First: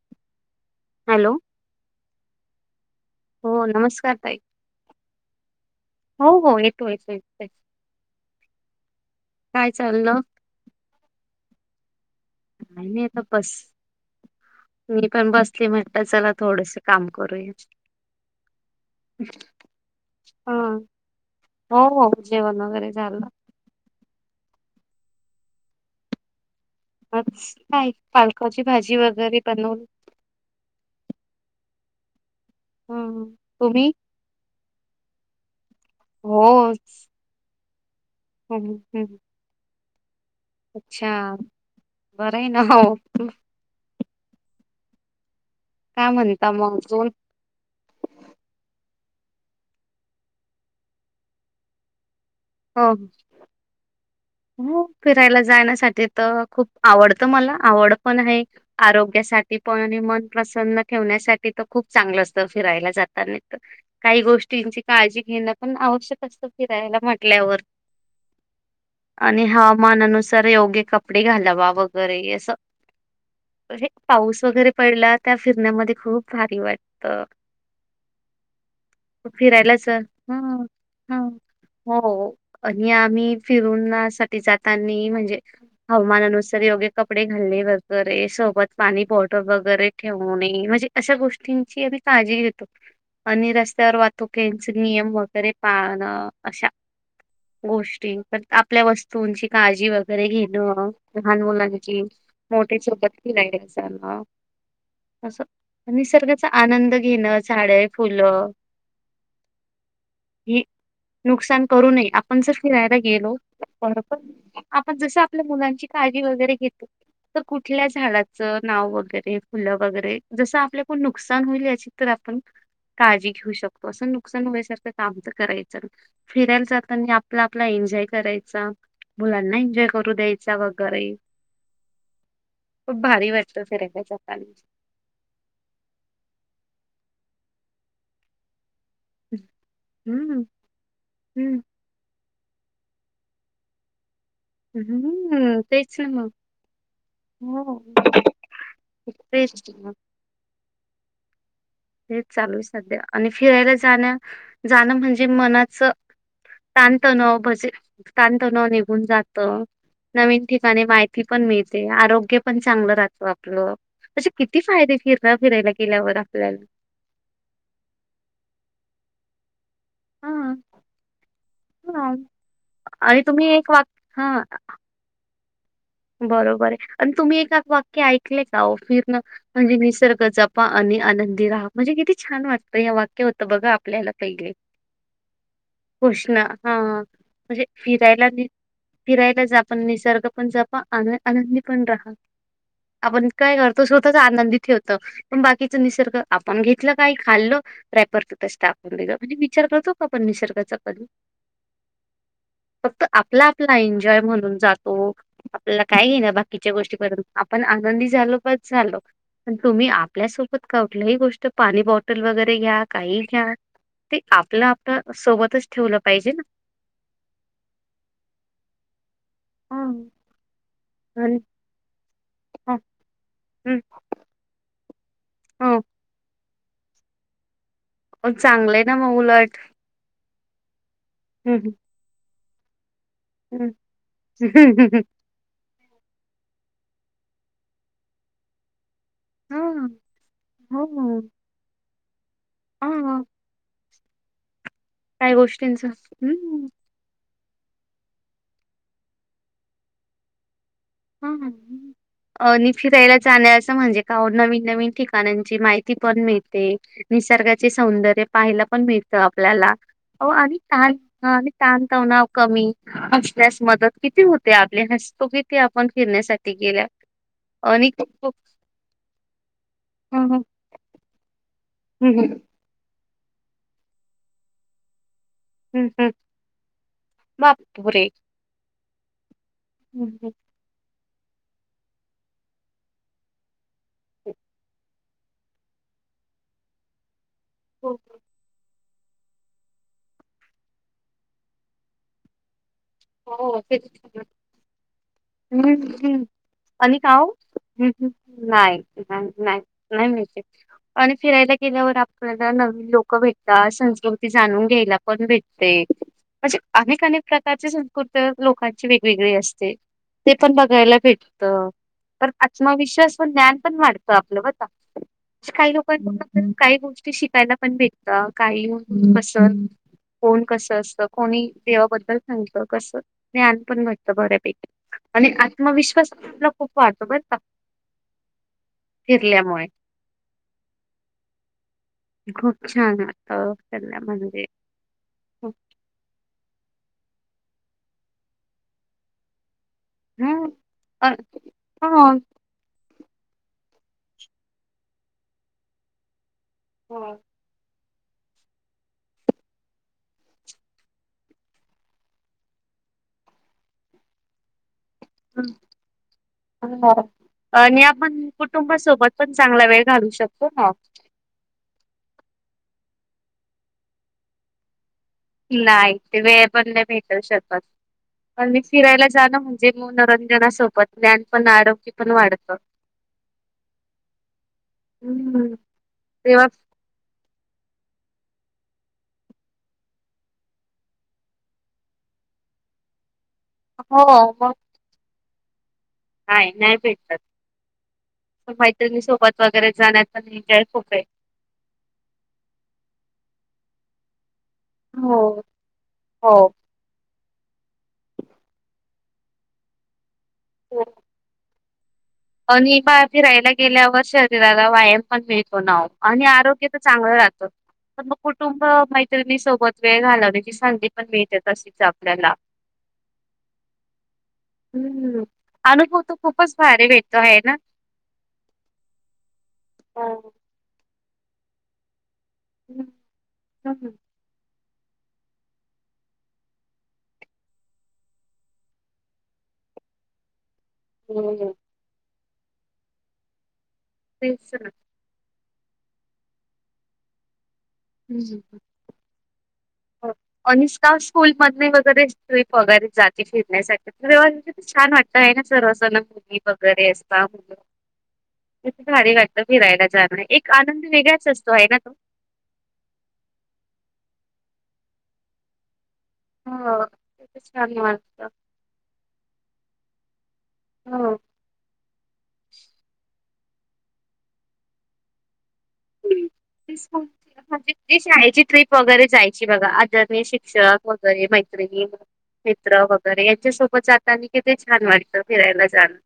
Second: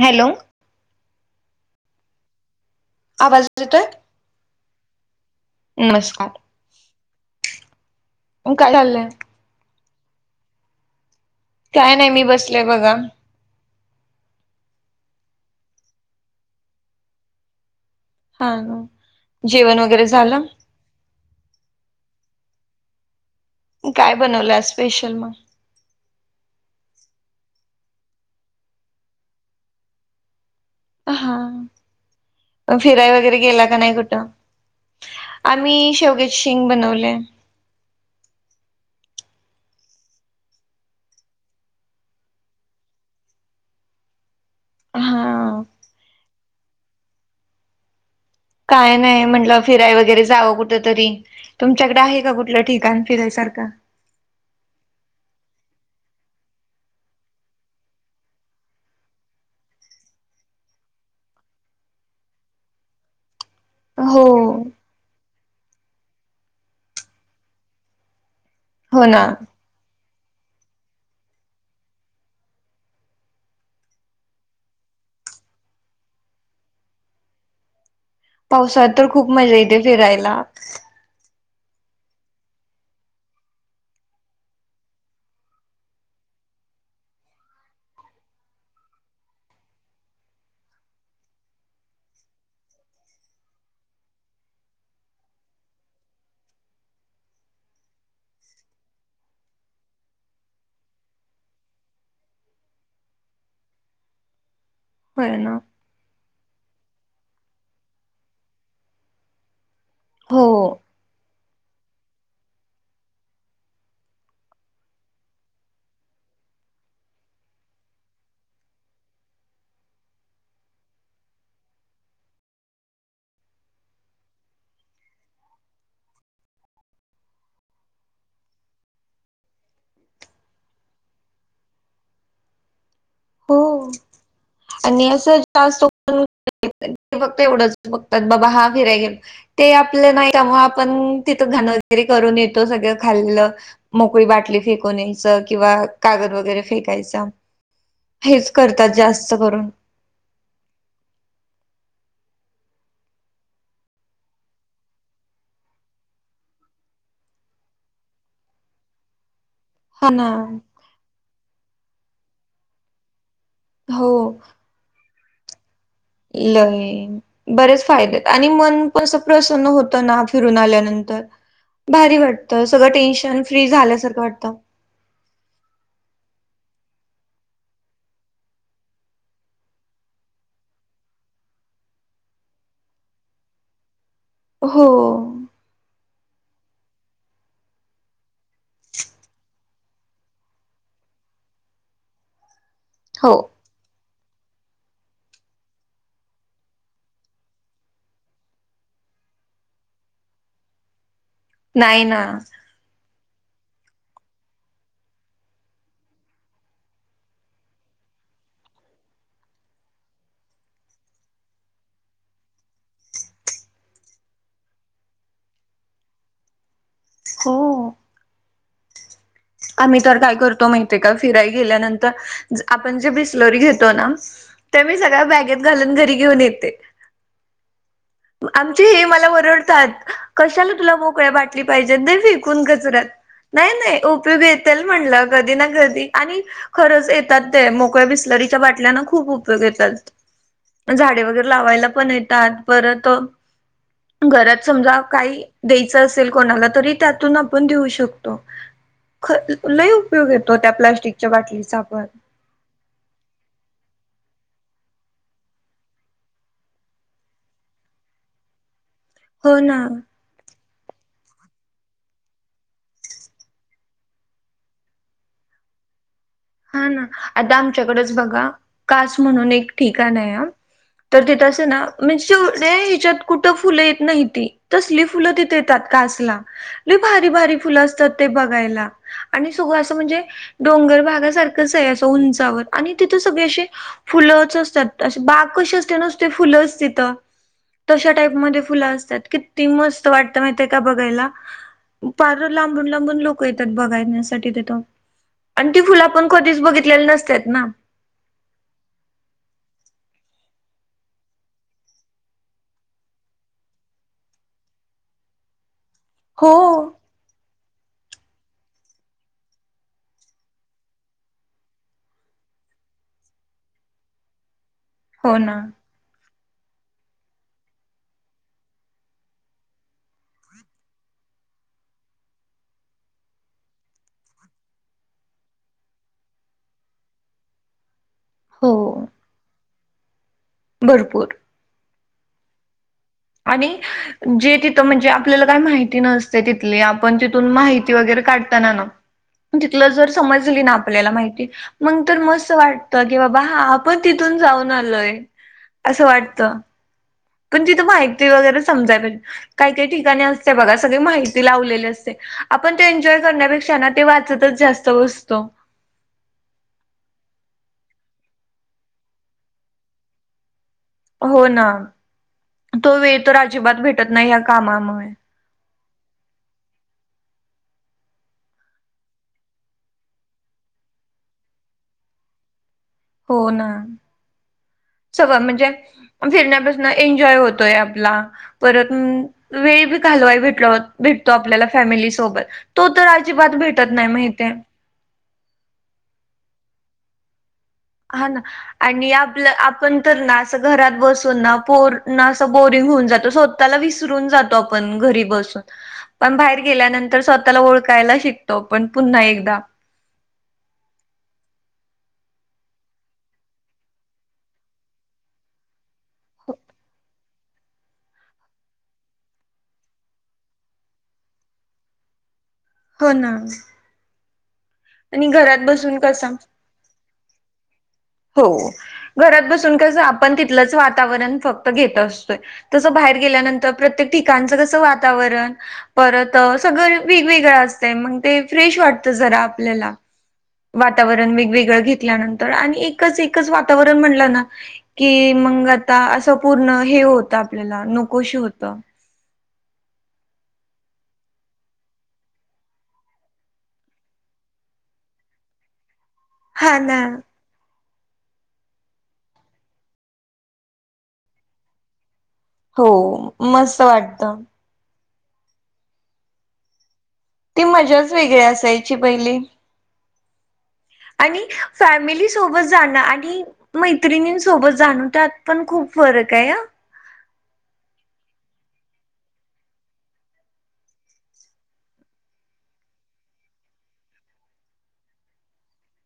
Hello. Hello. आवाज हो येतोय? नमस्कार ताई. नमस्कार हो हो येतो येतो य काय चाललंय? काय? चालल. काय नाही मी बसले काय बघा नाही आता बस मी पण बस. म्हटत चला थोडस काम करूया. हा जेवण वगैरे झालं. ह हो हो जेवण वगैरे झालं. काय बनवलं आज स्पेशल मग आज काय पालकाची भाजी वगैरे बनवून हा फिराय हम्म वगैरे गेला का तुम्ही नाही कुठं. आम्ही शेवग्याची हो शेंग बनवले. हम्म हम्. अच्छा बरं आहे ना वो. हा काय म्हणता मग अजून काय नाही म्हटलं फिराय वगैरे जावं कुठ तरी तुमच्याकडे आहे. का कुठलं हो ठिकाण फिरायसारखं. हो फिरायला जाण्यासाठी तर खूप आवडतं मला आवड पण आहे आरोग्या साठी पण मन प्रसन्न ठेवण्यासाठी तर खूप चांगलं असत फिरायला जातानेच. हो काही गोष्टींची काळजी घेणं. पण आवश्यक असत फिरायला म्हटल्यावर हो ना आणि हवामानानुसार तर योग्य कपडे घालावा वगैरे अस. पाऊस वगैरे पडला त्या फिरण्यामध्ये खूप भारी वाटत. पावसाळ्यात तर खूप मजा येते हा फिरायला हा हो आणि आम्ही फिरूण्या साठी जातानी म्हणजे हवामानानुसार योगे कपडे घालणे वगैरे अस. सोबत पाणी बॉटल वगैरे ठेवणे म्हणजे अशा गोष्टींची आम्ही काळजी घेतो. आणि रस्त्यावर वाहतुकेंचे नियम वगैरे पाळणं अशा गोष्टी पण आपल्या वस्तूंची काळजी वगैरे घेणं लहान मुलांची मोठे सोबत नाही स होय असं ना निसर्गाचा आनंद घेणं झाडे फुलं. हो. ही नुकसान करू नये आपण जर फिरायला गेलो. बरोबर आपण जस आपल्या मुलांची काळजी वगैरे घेतो तर कुठल्या झाडाच. नाव वगैरे फुलं वगैरे जस आपल्या कोण नुकसान होईल याची तर आपण काळजी घेऊ शकतो असं नुकसान होयसारखं काम तर करायचं फिरायला जातानी आणि आपला आपला ए न्जॉय करायचा मुलांना एन्जॉय करू द्यायचा वगैरे खूप भारी वाटतं हो फिरायला जाताना आणि असं जास्त पण ते फक्त एवढंच बघतात बाबा हा फिरा घेऊन ते आपलं नाही हम्म त्यामुळे आपण तिथं हम्म घाण वगैरे करून येतो त सगळं खालेल मोकळी बाटली फेकून यायचं हम्म किंवा तेच ना कागद वगैरे फेकायचं मग हो हेच करतात जास्त तेच करून ना हे चालू आहे सध्या आणि फिरायला जाण्या जाणं म्हणजे मनाचं शांत न बज शांत न निघून जात हा ना नवीन ठिकाणी माहिती पण मिळते आरोग्य पण चांगलं राहत आप हो असे किती फायदे फिरय फिरायला गेल्यावर आपल्याला लय. बरेच फायदे आणि मन पण अस प्रसन्न होत ना हा. फिरून आल्यानंतर हा भारी वाटतं सगळं आणि टेन्शन तुम्ही फ्री एक वाक झाल्यासारखं हा वाटत बरोबर आहे आणि तुम्ही ए वाक्य ऐकले का वो फिरण म्हणजे निसर्ग जपा आणि आनंदी रहा म्हणजे किती छान वाटत या वाक्य होत बघा आपल्याला पहिले हो. गोष्टी ह म्हणजे फिरायला फिरायला जर आपण निसर्ग पण आनंदी पण राहा आपण हो काय करतो आनंदी ठेवत पण बाकीच निसर्ग आपण घेतलं काही खाल्ल रॅपर तितच टाकून देतो म्हणजे विचार करतो का पण निसर्गाचा कधी नाही ना चला एन्जॉय म्हणून जातो आपल्याला काय घे ना बाकीच्या गोष्टी करून आपण आनंदी झालो बस झालो पण तुम्ही आपल्यासोबत का कुठल्याही गोष्ट पाणी बॉटल वगैरे घ्या काही घ्या ते आपलं आपल्या सोबतच ठेवलं पाहिजे ना हो हम्म. आम्ही तर काय करतो माहितय का आणि फिराय गेल्यानंतर आपण ज्या बिस्लरी हं घेतो ना त्या मी सगळ्या बॅगेत हो घालून घरी घेऊन येते चांगलंय आमचे ना हे मग मला उलट. ओरडतात कशाला तुला मोकळ्या हं, बाटली पाहिजेत ते फेकून कचऱ्यात हं, नाही नाही ओ हं. म्हटलं कधी ना कधी आणि खरंच येतात ते मोकळ्या बिसलरीच्या बाटल्या ना खू खूप उपयोग हां, येतात हो. झाडे वगैरे लावायला पण येतात परत हां, घरात समजा काही गोष्टींचं द्यायच असेल कोणाला हं, तरी त्यातून आ पण देऊ शकतो लय उपयोग येतो त्या प्लास्टिकच्या ह बाटलीचा पण आणि फिरायला जाण्याचं म्हणजे काव नवीन नवीन ठिकाणांची माहिती पण मिळते निसर्गाचे सौंदर्य पाहायला पण मिळ हो आपल्याला ना अ आणि ताण आणि ताणतणाव कमी असल्यास मदत किती होते आपले हसतो कि ते आपण फिरण्यासाठी हा ना आता आणि आमच्याकडेच खूप बघा कास म्हणून एक ठिकाण हं, आहे हं. ह तर तिथंं असे ना हं, रोज हं. शो त्या हेज्यात कुट फुल येत न्हायती तसली मग तिथ येतात हं, हं. कासला लय भारी भारी फुलं बापरे! असतात ते बघायला. आणि सुग असं हं, म्हणजे हं. डोंगर बार तर कस य असय उंचावर आणि तिथ सगळे असे हो. फुलंच असतात अस बाग कशी असते न फुलंच तिथं हो. तशा टाईप मध्ये फुलं अस त्यात किती मस्त वाटत महित्तियाय का बघायला लांबून लांबून लोक येतायतबघायण्यासाठी तिथं हम् आणि ती फुलं हम् आपण कधीच आणि बघितलेली नसतात ना. काय नाही नाही नाही मिळ आणि फिरायला गेल्यावर आपल्याला नवीन लोक भेटतात संस्कृती जाणून घ्यायला पण भेटते हो म्हणजे अनेक अनेक प्रकारची संस्कृती लोकांची वेगवेगळी असते ते पण बघायला भेटत तर आत्मविश्वास व ज्ञान पण वाढतं आपलं बर का हो ना काही लोक आहेत म्हणून काही गोष्टी शिकायला पण भेटत काही पसंत कोण कस असत कोणी देवाबद्दल सांगत कसं ज्ञान पण भेटतं बऱ्यापैकी आणि आत्मविश्वास आपला खूप वाटतो बरं का हो फिरल्या माय भरपूर खूप छान वाटतं आणि फिरल्या म्हणजे जे तिथं म्हणजे आपल्याला काय माहिती नसत तिथल्या पण तिथून माहिती वगैरे काढताना ना तिथलं जर हम्म समजली ना अ आपल्याला माहिती मग हो तर मस्त वाट की बाबा हा आपण तिथून जाऊन आलोय असं वाटत हो पण तिथं माहिती वगैरे समजाय पाहिजे काही काही ठिकाणी असते बघा सगळी माहिती लावलेली असते आपण ते एन्जॉय करण्यापेक्षा ना ते वाचतच जास्त बसतो. हम् ह आणि आपण कुटुंबासोबत पण चांगला वेळ घालू शकतो हा हो ना तो वेळ तर अजिबात भेटत नाही या कामामुळे नाही ते वेळ पण नाही भेटू शकत पण मी फिरायला जाणं म्हणजे मनोरंजनासोबत ज्ञान पण आरोग्य पण वाढतं हो ना सगळ हम्म म्हणजे तेव्हा फिरण्यापसन एन्जॉय हो तोय आपला परत वेळ भी घालवाय भ भेटतो आपल्याला फॅमिली सोबत. तो तर अजिबात भेटत हो नाही महितियाय हाय नाही भेटत हा ना आणि आपलं वगैरे आपण जाण्यात तर पण ना अस एन्जॉय खूप घरात आहे बसून ना पोर अस बोरी बोरिग होऊन जातो स्वतःला विसरून जातो आपण हो घरी बसून पण बाहेर गेल्यानंत तर स्वतःला ओळखायला शिकतो पण पुन्हा एकदा हो आणि म फिरायला गेल्यावर शरीराला व्यायाम पण मिळतो नाव आणि आरोग्य तर चांगलं जातो तर मग कुटुंब मैत्रिणी सोबत वेळ घालवण्याची संधी पण मिळते तशीच आपल्याला हो ना हम् आणि घरात बसून अनुभव तर कसा खूपच भारी भेटतो आहे ना हो घरात बसून कस हो आपण तिथलंच वातावरण फक्त घेत असतो तस बाहेर गेल्यानंतर प्रत्येक ठिकाणच कस वातावरण परत सगळं वेगवेगळं असतं मग ते फ्रेश वाटतं जरा आपल्याला [unintelligible] वातावरण वेगवेगळं घेतल्यानंतर आणि एकच एकच वातावरण म्हणलं ना की मग आता असं पूर्ण हे होत आपल्याला नकोशी होत हा अनिष्ता स्कूल मध वगैरे ट्रिप वगैरे जाते फिरण्यासाठी तर तेेव्हा म्हणे छान वाटतय सर्ना मुली हा वगैरे ना असता त भारी वाटतं फिरायला जाणं एक आनंद वेगळाच असतो आहे ना तो हो मस्त वाटत हा ती मजाच वेगळी असायची पहिली हो. आणि फॅमिली सोबत जाणं आणि मैत्रिणींसोबत जाण त्यात पण खूप फरक आहे हा. म्हणजे ती शाळेची ट्रीप वगैरे जायची बघा आदरणी शिक्षक वगैरे मैत्रिणी मित्र वगैरे यांच्यासोबत जातानी किती छान वाटतं फिरायला जाणं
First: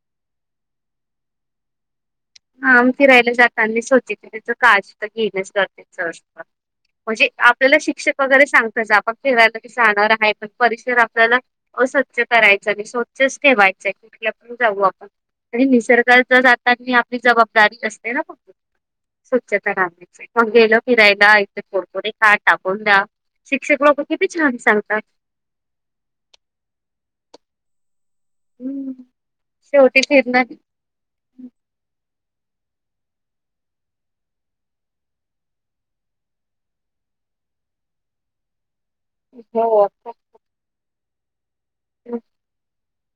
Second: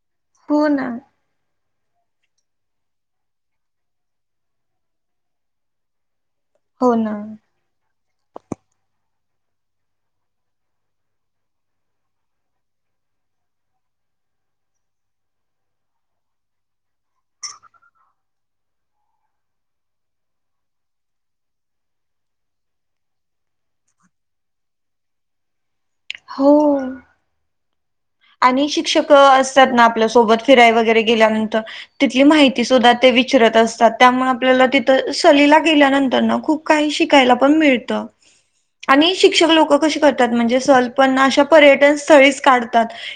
हो ना हा मग फिरायला जात आणि मी सोचित त्याच काळज तर घेनच करच हो ना. म्हणजे आपल्याला शिक्षक वगैरे सांगतच फिरायला की जाणार आहे पण परिसर आपल्याला अस्वच्छ करायचा आणि स्वच्छच ठेवायचंय ठ आपण जाऊ आपण आणि निसर्गाच जातानी आपली जबाबदारी असते ना फक्त स्वच्छता राखायचं गेल फिरायला इथे कुरकुरे खा टाकून द्या शिक्षक लोक किती छान सांगतात हो आणि हम्म. शिक्षक असतात ना शेवटी आपल्यासोबत फिरणार फिराय वगैरे गेल्यानंतर तिथली माहिती त सुद्धा ते विचरत असतात त्यामुळे आपल्याला तिथ सहलीला गेल्यानंतर ना खूप काही शिकायला पण मिळत [unintelligible] आणि शिक्षक लोक हो. कशी करतात म्हणजे सहल पण ना अशा पर्यटन स्थळीच काढात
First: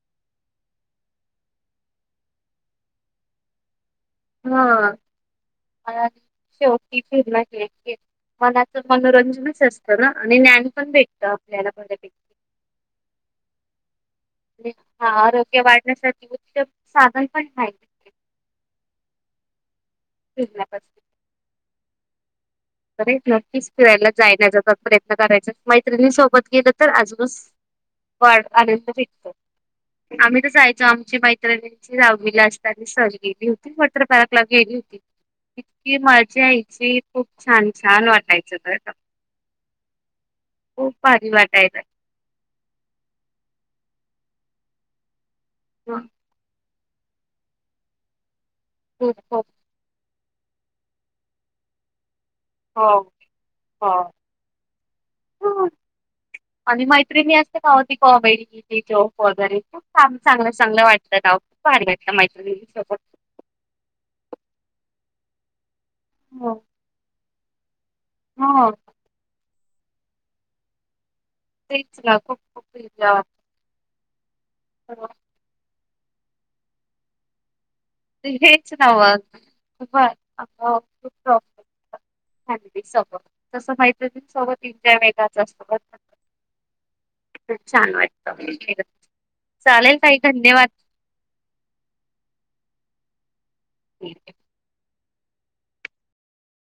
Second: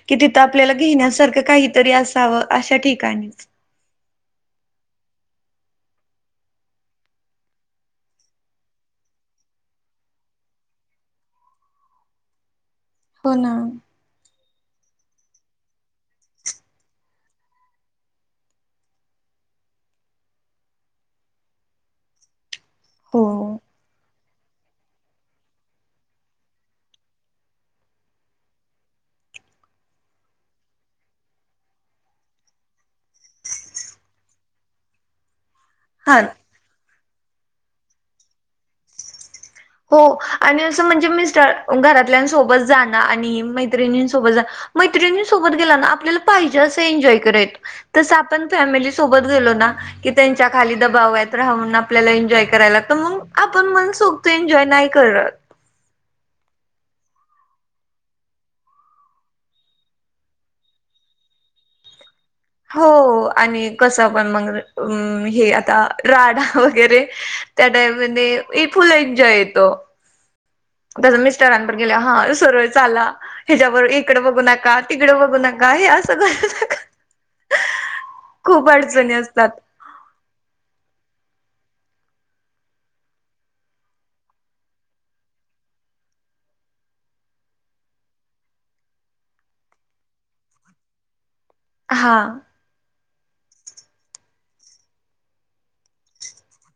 कि तिथ आपल्याला घेण्यासारख काहीतरी असावं अशा ठिकाणी हा मनाचं मनोरंजनच असतं ना आणि ज्ञान पण भेटत आपल्याला बर्‍यापैकी हो ना हा आरोग्य वाढण्यासाठी उत्तम साधन पण [unintelligible] [unintelligible] बरच हो नक्कीच कला जायण्याचा प्रयत्न करायचा मैत्रिणी सोबत गेलं तर अजूनच वाढ आनंद भेटतो आम्ही तर जायचो आमची मैत्रिणींची दहावीला असताना सहल गेली होती वॉटरपार्क गेली इतकी हा मजी यायची खूप छान छान वाटायचं का हो आणि असं खूप म्हणजे भारी मिस्टर वाटायचं. घरातल्या सोबत जाण आणि मैत्रिणी सोबत सोबत मैत्रिणींसोबत गेल ना आपल्याला पाहिजे अस एन्जॉय कराय येतो पण फॅमिली खूप सोबत खूप गेलो ना की त्यांच्या खाली दबावात राहुन आपल्या एन्जॉय करायला हो लागतो मग आपण मन हो सोक्त एन्जॉय नाही करत आणि मैत्रिणी असतं ना व ती कॉमेडी जॉब वगैरे खूप चांगलं चांगलं वाटतं ना वो खूप भारी वाटत हो आणि कस पण मग हे आता राडा हो वगैरे त्या टाइम मध्ये हो फुल एन्जॉय येतो तस मिस तेच ना खूप खूप सरळ चाला मजा ह्याच्या वर इकडं बघू नका वाटते. तिकडं बघू नका हे असं [inaudible] ते खूप हेच अडचणी नावाज असतात फॅमिली सग तसं माहित सव्वा तीन च्या वेगाचा असतो बर का खूप छान वाटतं चालेल ताई धन्यवाद हा ह